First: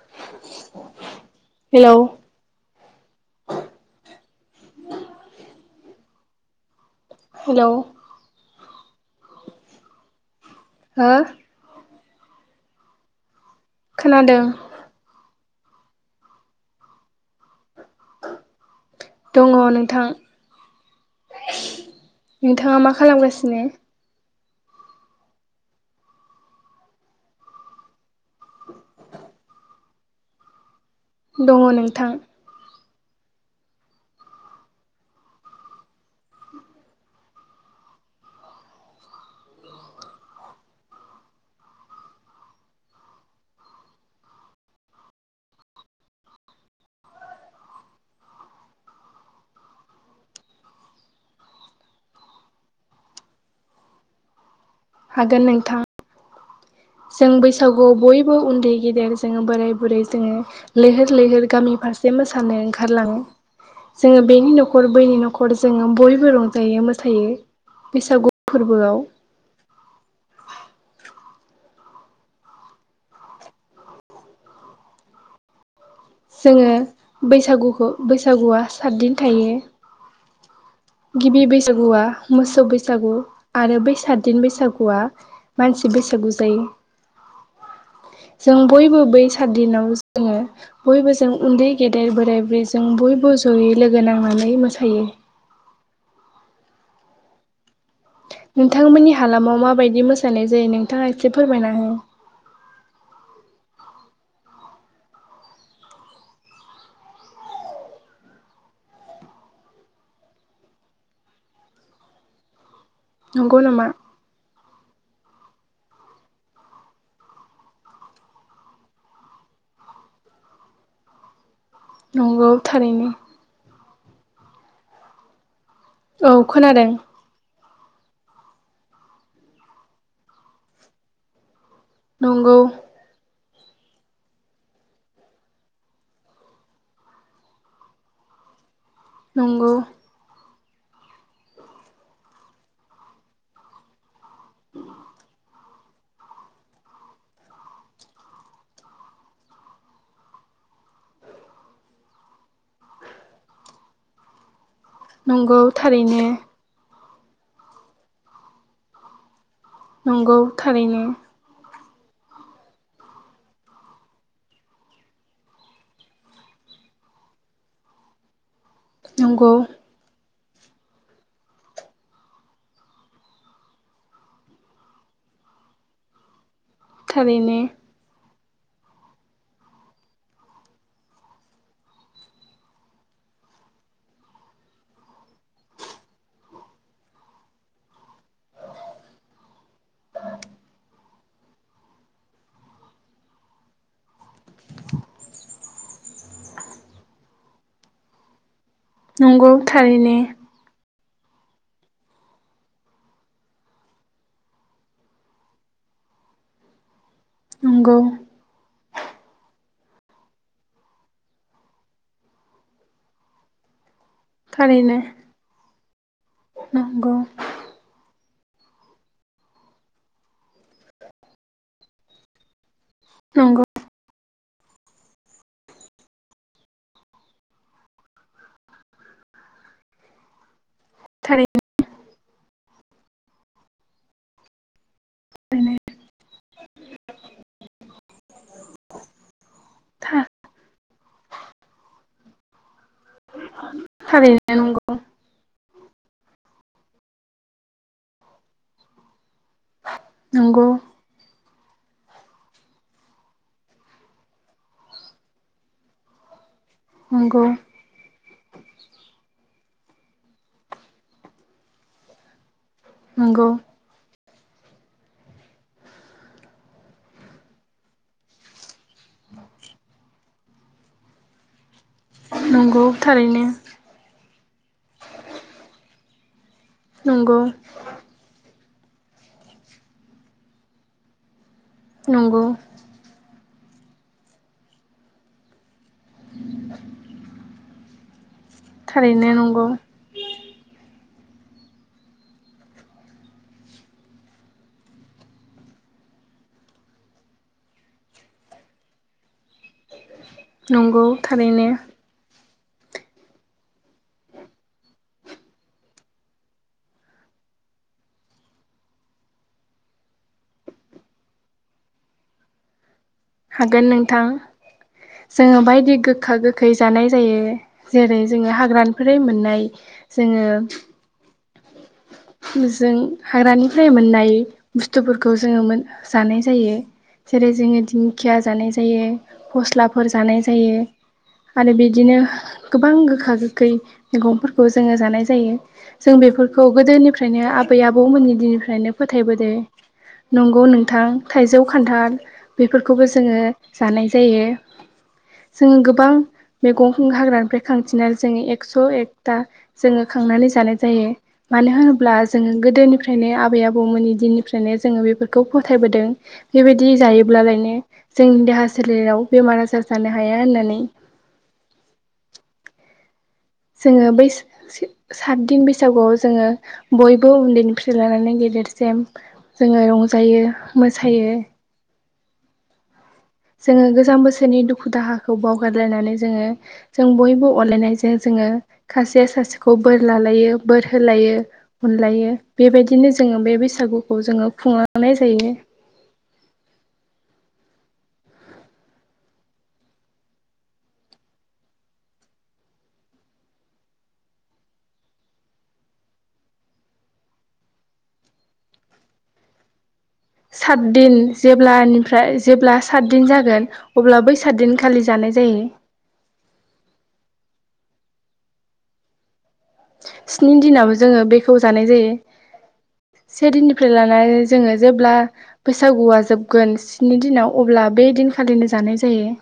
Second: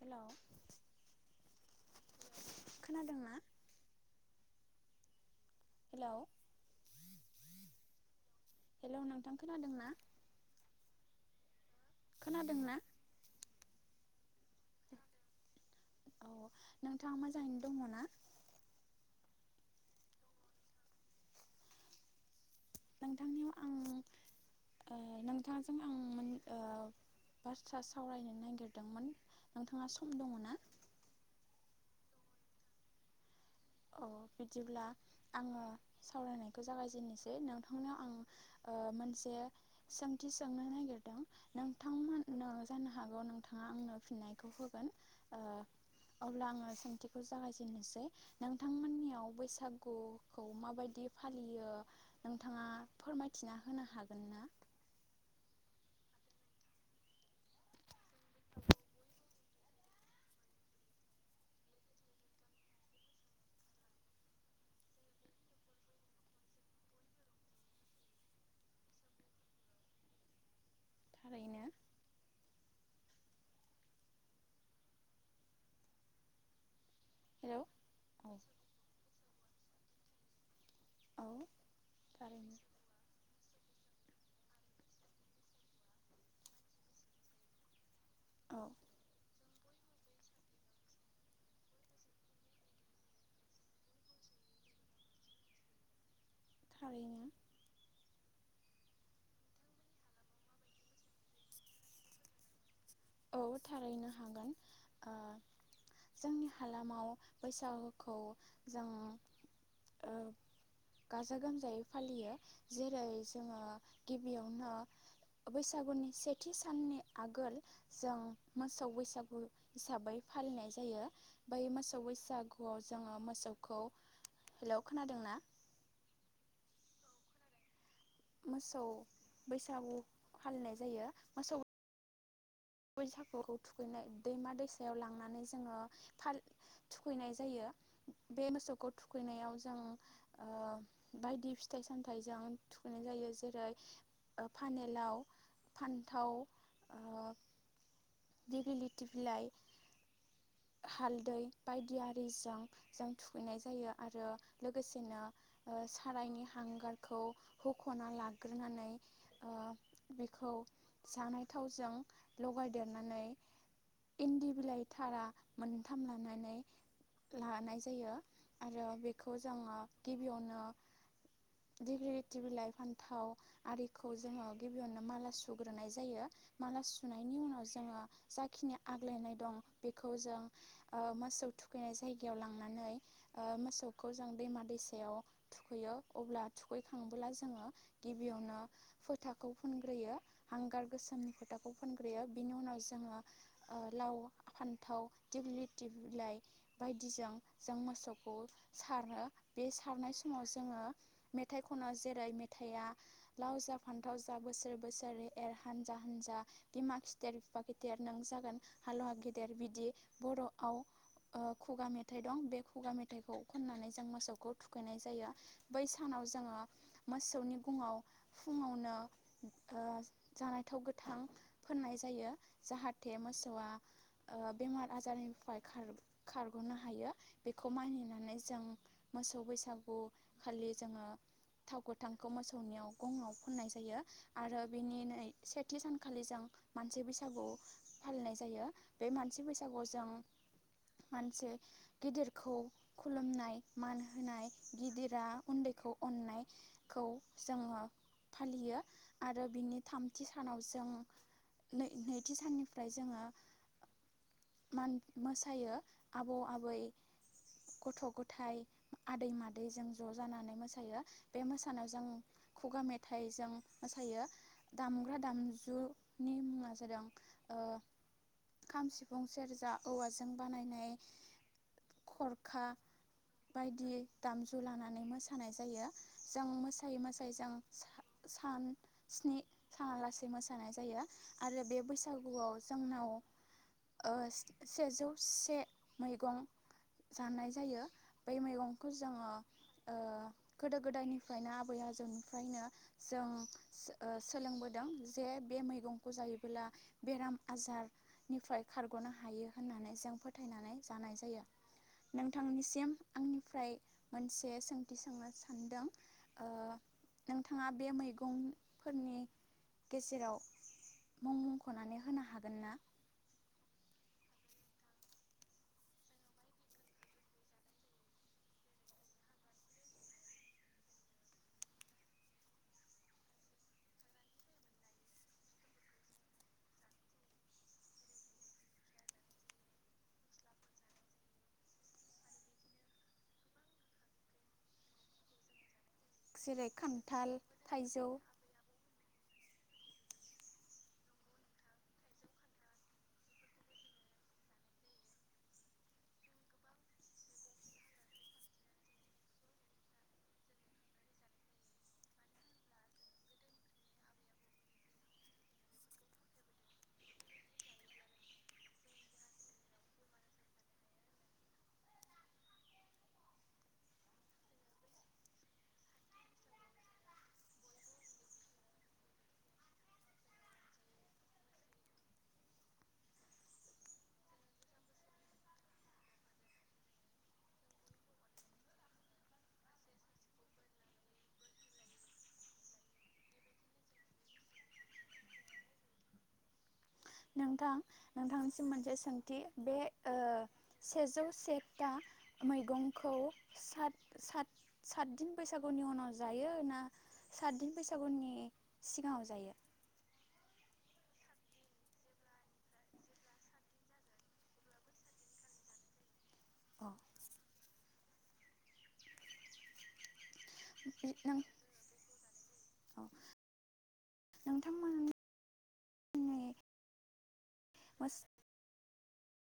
हेल' hello खोनादोंना [unintelligible] हेल' hello hello नोंथां खोनादों ना। हो। खोनादोंना। खोनादों। अ नोंथाङा मोजाङैनो दङ ना। दङ नोंथां। नोंथाङा मा नोंथांनियाव खालामगासिनो। आं ओ नोंथांजों आं मोन ओ बाथ्रा सावरायनो नागिरदोंमोन नोंथाङा सम दङ ना। दङ नोंथां। औ बिदिब्ला आङो सावरायनायखौ जागायजेनोसै नोंथांनियाव आं मोनसे सोंथि सोंनो नागिरदों नोंथांमोन जानो हागौ नोंथाङा आंनो फिननायखौ होगोन अब्ला आङो सोंथिखौ जागायजेनोसै नोंथांमोननियाव बैसागुखौ माबायदि फालियो नोंथाङा फोरमायथिना होनो हागोन ना। हागोन नोंथां जों बैसागुआव बयबो उन्दै गेदेर जोङो बोराय बुरै जोङो लैहोर लैहोर गामि फारसे मोसानो ओंखारलाङो जोङो बेनि न'खर बैनि न'खर जोङो बयबो रंजायो मोसायो बैसागु फोर्बोआव। थारैनो। जोङो हेलौ बैसागुखौ औ बैसागुआ सातदिन थायो। गिबि बैसागुआ थारैनो मोसौ बैसागु आरो बैसागु सााददिन बैसागुआ मानसि बैसागु जायो। जों औ बयबो बै साद दिनाव जोङो बयबो ज उन्दै गेदेर बोराइ ब्रैजों बयबो जयै लोगो नांनानै मोसायो। थारैनो। नोंथांमोननि हालामाव माबायदि मोसानाय जायो नोंथाङा एसे फोरमायना हो। बो थारैनो हागोन जोंनि हालामाव बैसागुखौ जों गाजा गोमजायै फालियो। जेरै नंगौ जोङो नामा? गिबियावनो। बैसागुनि सेथि साननि आगोल जों मोसौ बैसागु हिसाबै फालिनाय जायो। बै मोसौ नंगौ बैसागुआव थारैनो जोङो मोसौखौ। हेलौ खोनादों ना। औ खोनादों। मोसौ बैसागु फालिनाय जायो मोसौ। नंगौ बैसाखौ। दैमा दैसायाव लांनानै जोङो थुखैनाय जायो बे मोसौखौ थुखैनायाव नंगौ जों बायदि फिथाइ सामथाइजों थुखैनाय जायो जेरै फानेलाव फान्थाव दिबिलि तफलाइ हालदै बायदि आरिजों जों थुखैनाय जायो आरो। लोगोसेनो नंगौ थारैनो सारायनि हांगार खौ हख'ना लाग्रोनानै नंगौ बेखौ थारैनो जानाय थावजों लगायदेरनानै इन्दि बिलाइ थारा मोनथाम लानानै लानाय जायो। आरो बेखौ नंगौ जोङो गिबियावनो गथि बिलाइ फान्थाव आरिखौ जोङो गिबियावनो माला सुग्रोनाय जायो सुनायनि थारैनो उनाव जोङो जाखिनि आग्लायनाय दं बेखौ जों मोसौ थुखैनाय जायगायाव लांनानै मोसौखौ जों दैमा दैसायाव थुखैयो अब्ला थुखैखांबोब्ला जोङो गिबियावनो फोथाखौ फुनग्रोयो हांगार गोसोमनि फोथाखौ खौ फुनग्रोयो बिनि उनाव जोङो लाव फान्थाव दिग्लि दिफलाइ बायदिजों जों मोसौखौ सारो नंगौ बे थारैनो सारनाय समाव जोङो मेथाइ खनो जेरै मेथाइआ लाव जा फान्थाव जा बोसोर बोसोरै एर हान्जा हान्जा बेमा गेदेर बिफा नंगौ गेदेर नों जागोन हालुवा गेदेर बिदि बर'आव खुगा मेथाइ दं बे खुगा मेथाइखौ खननानै जों मोस मोसौखौ थारैनो थुखैनाय जायो बै सानाव जोङो नंगौ मोसौनि गुङाव फुङावनो जानायथाव गोथां फोननाय जायो जाहाथे नंगौ मोसौआ ओ बेमार आजारनिफ्राय‌ खार खारगनो हायो बेखौ मानिनानै जों मोसौ बैसागु खालि [unintelligible] थारैनो [unintelligible] मोसौनियाव गङाव फुननाय जायो आरो बेनि नै सेथि सान लि जों मानसि बैसागु फालिनाय जायो बे मानसि बैसागु जों मानसे गिदिरखौ खुलुमनाय मान होनाय थारैनो नंगौ गिदिरा उन्दैखौ अननायखौ जोङो फालियो आरो बिनि थामथि नंगौ सानावसो नैथि साननिफ्राय जोङो मान मोसायो आबौ आबै नंगौ मेथाइ आदै मादै जों ज जानानै मोसायो बे मोसानायाव जों खुगा मेथाइ मेथाइ नंगौ जों मोसायो दामग्रा दामजु नि मुङा जादों ओ खाम सिफुं सेरजा औवाजों बानायनाय खर नंगौ थारैनो दामजु लानानै मोसानाय जायो जों मोसायै मोसायै नंगौ जों सान स्नि साना लासे मोसायो जानाय जायो आरो बे नंगौ बैसागुआव जोंनाव ओ सेजौ से मैगं जानाय जायो बै मैगंखौ जोङो थारैनो नंगौ ओ गोदो गोदायनिफ्रायनो आबै आजौनिफ्रायनो जों सो ओ सोलोंबोदों जे बे मैगंखौ जायोबोला बेराम आजारनिफ्राय खारगनो हायो होननानै जों फोथायनानै नंगौ जानाय जायो थारैनो नोंथां नोंथांनिसिम आंनिफ्राय मोनसे सोंथि सोंनो सानदों ओ नोंथाङा बे मैगंफोरनि गेजेराव मुं मुंखनानै होनो हागोन ना हागोन नोंथां जोङो बायदि गोखा -गोखै जानाय जायो जेरै जोङो हाग्रानिफ्राय मोननाय जोङो जों हाग्रानिफ्राय मोननाय बुस्थुफोरखौ जोङो मोन जानाय जायो जेरै जोङो दिंखिया जानाय जायो फस्लाफोर जानाय जायो आरो बिदिनो गोबां गोखा -गोखै मैगंफोरखौ जोङो जानाय जायो जों बेफोरखौ जेरै खान्थाल गोदोनिफ्रायनो आबै थाइजौ -आबौमोननि दिननिफ्रायनो फोथायबो दो नंगौ नोंथां थाइजौ खान्थाल बे बेखौबो जोङो जानाय जायो जोङो गोबां मैगं हाग्रानिफ्राय खांथिनानै जोङो एकस एकथा जोङो खांनानै जानाय जायो मानो होनोब्ला जोङो गोदोनिफ्रायनो आबै -आबौमोननि दिननिफ्रायनो जोङो बेफोरखौ फोथायबोदों बेबायदि जायोब्लालायनो जोंनि देहा सोलेराव बेमार आजार जानो हाया होननानै जोङो बै सातदिन बैसागुआव जोङो बयबो उन्दैनिफ्राय लानानै गेदेरसिम जोङो रंजायो मोसायो जोङो गोजाम बोसोरनि दुखु दाहाखौ बावगारलायनानै जोङो जों बयबो अनलायनायजों जोङो खासेया सासेखौ बोर लालायो बोर होलायो अनलायो बेबायदिनो जोङो बे बैसागुखौ जोङो खुंलांनाय जायो नोंथां नोंथांनिसिम मोनसे सोंथि बे ओ सेजौ से था मैगंखौ सात सात सातदिन बैसागुनि उनाव जायो ना सातदिन बैसागुनि सिगाङाव जायो सातदिन जेब्लानिफ्राय जेब्ला सातदिन जागोन अब्ला बै सातदिन खालि जानाय जायो अ [inaudible] स्नि दिनाव जोङो नों बेखौ जानाय जायो अ से दिननिफ्राय लानानै जोङो जेब्ला नोंथांमोननि बैसागुआ जोबगोन स्नि दिनाव अब्ला बे मोस दिनखालिनो जानाय जायो जायो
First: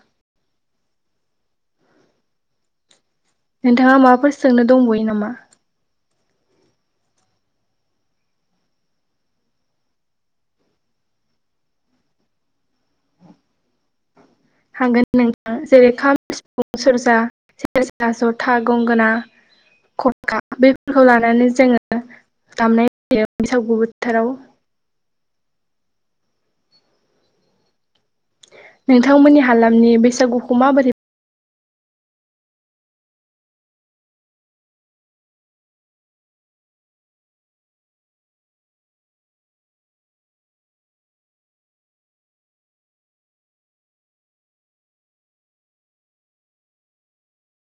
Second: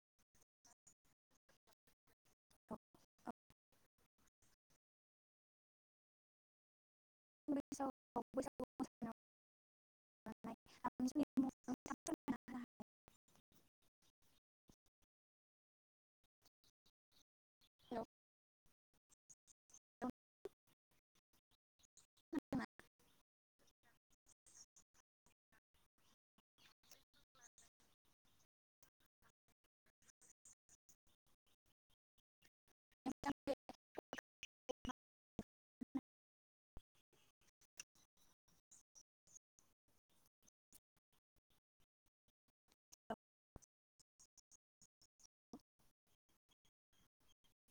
नोंथाङा माबाफोर सोंनो दंबयो नामा [unintelligible] बैसागु मोसानायाव [unintelligible] हागोन नोंथां जेरै खाम, सिफुं, सेरजा मोसानायाव सेरजा, जथा [unintelligible] गंगोना, खखा बेफोरखौ लानानै जोङो दामनाय जायो बैसागु बोथोराव नोंथांमोननि हालामनि बैसागुखौ माबोरै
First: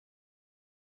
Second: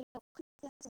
मोननाय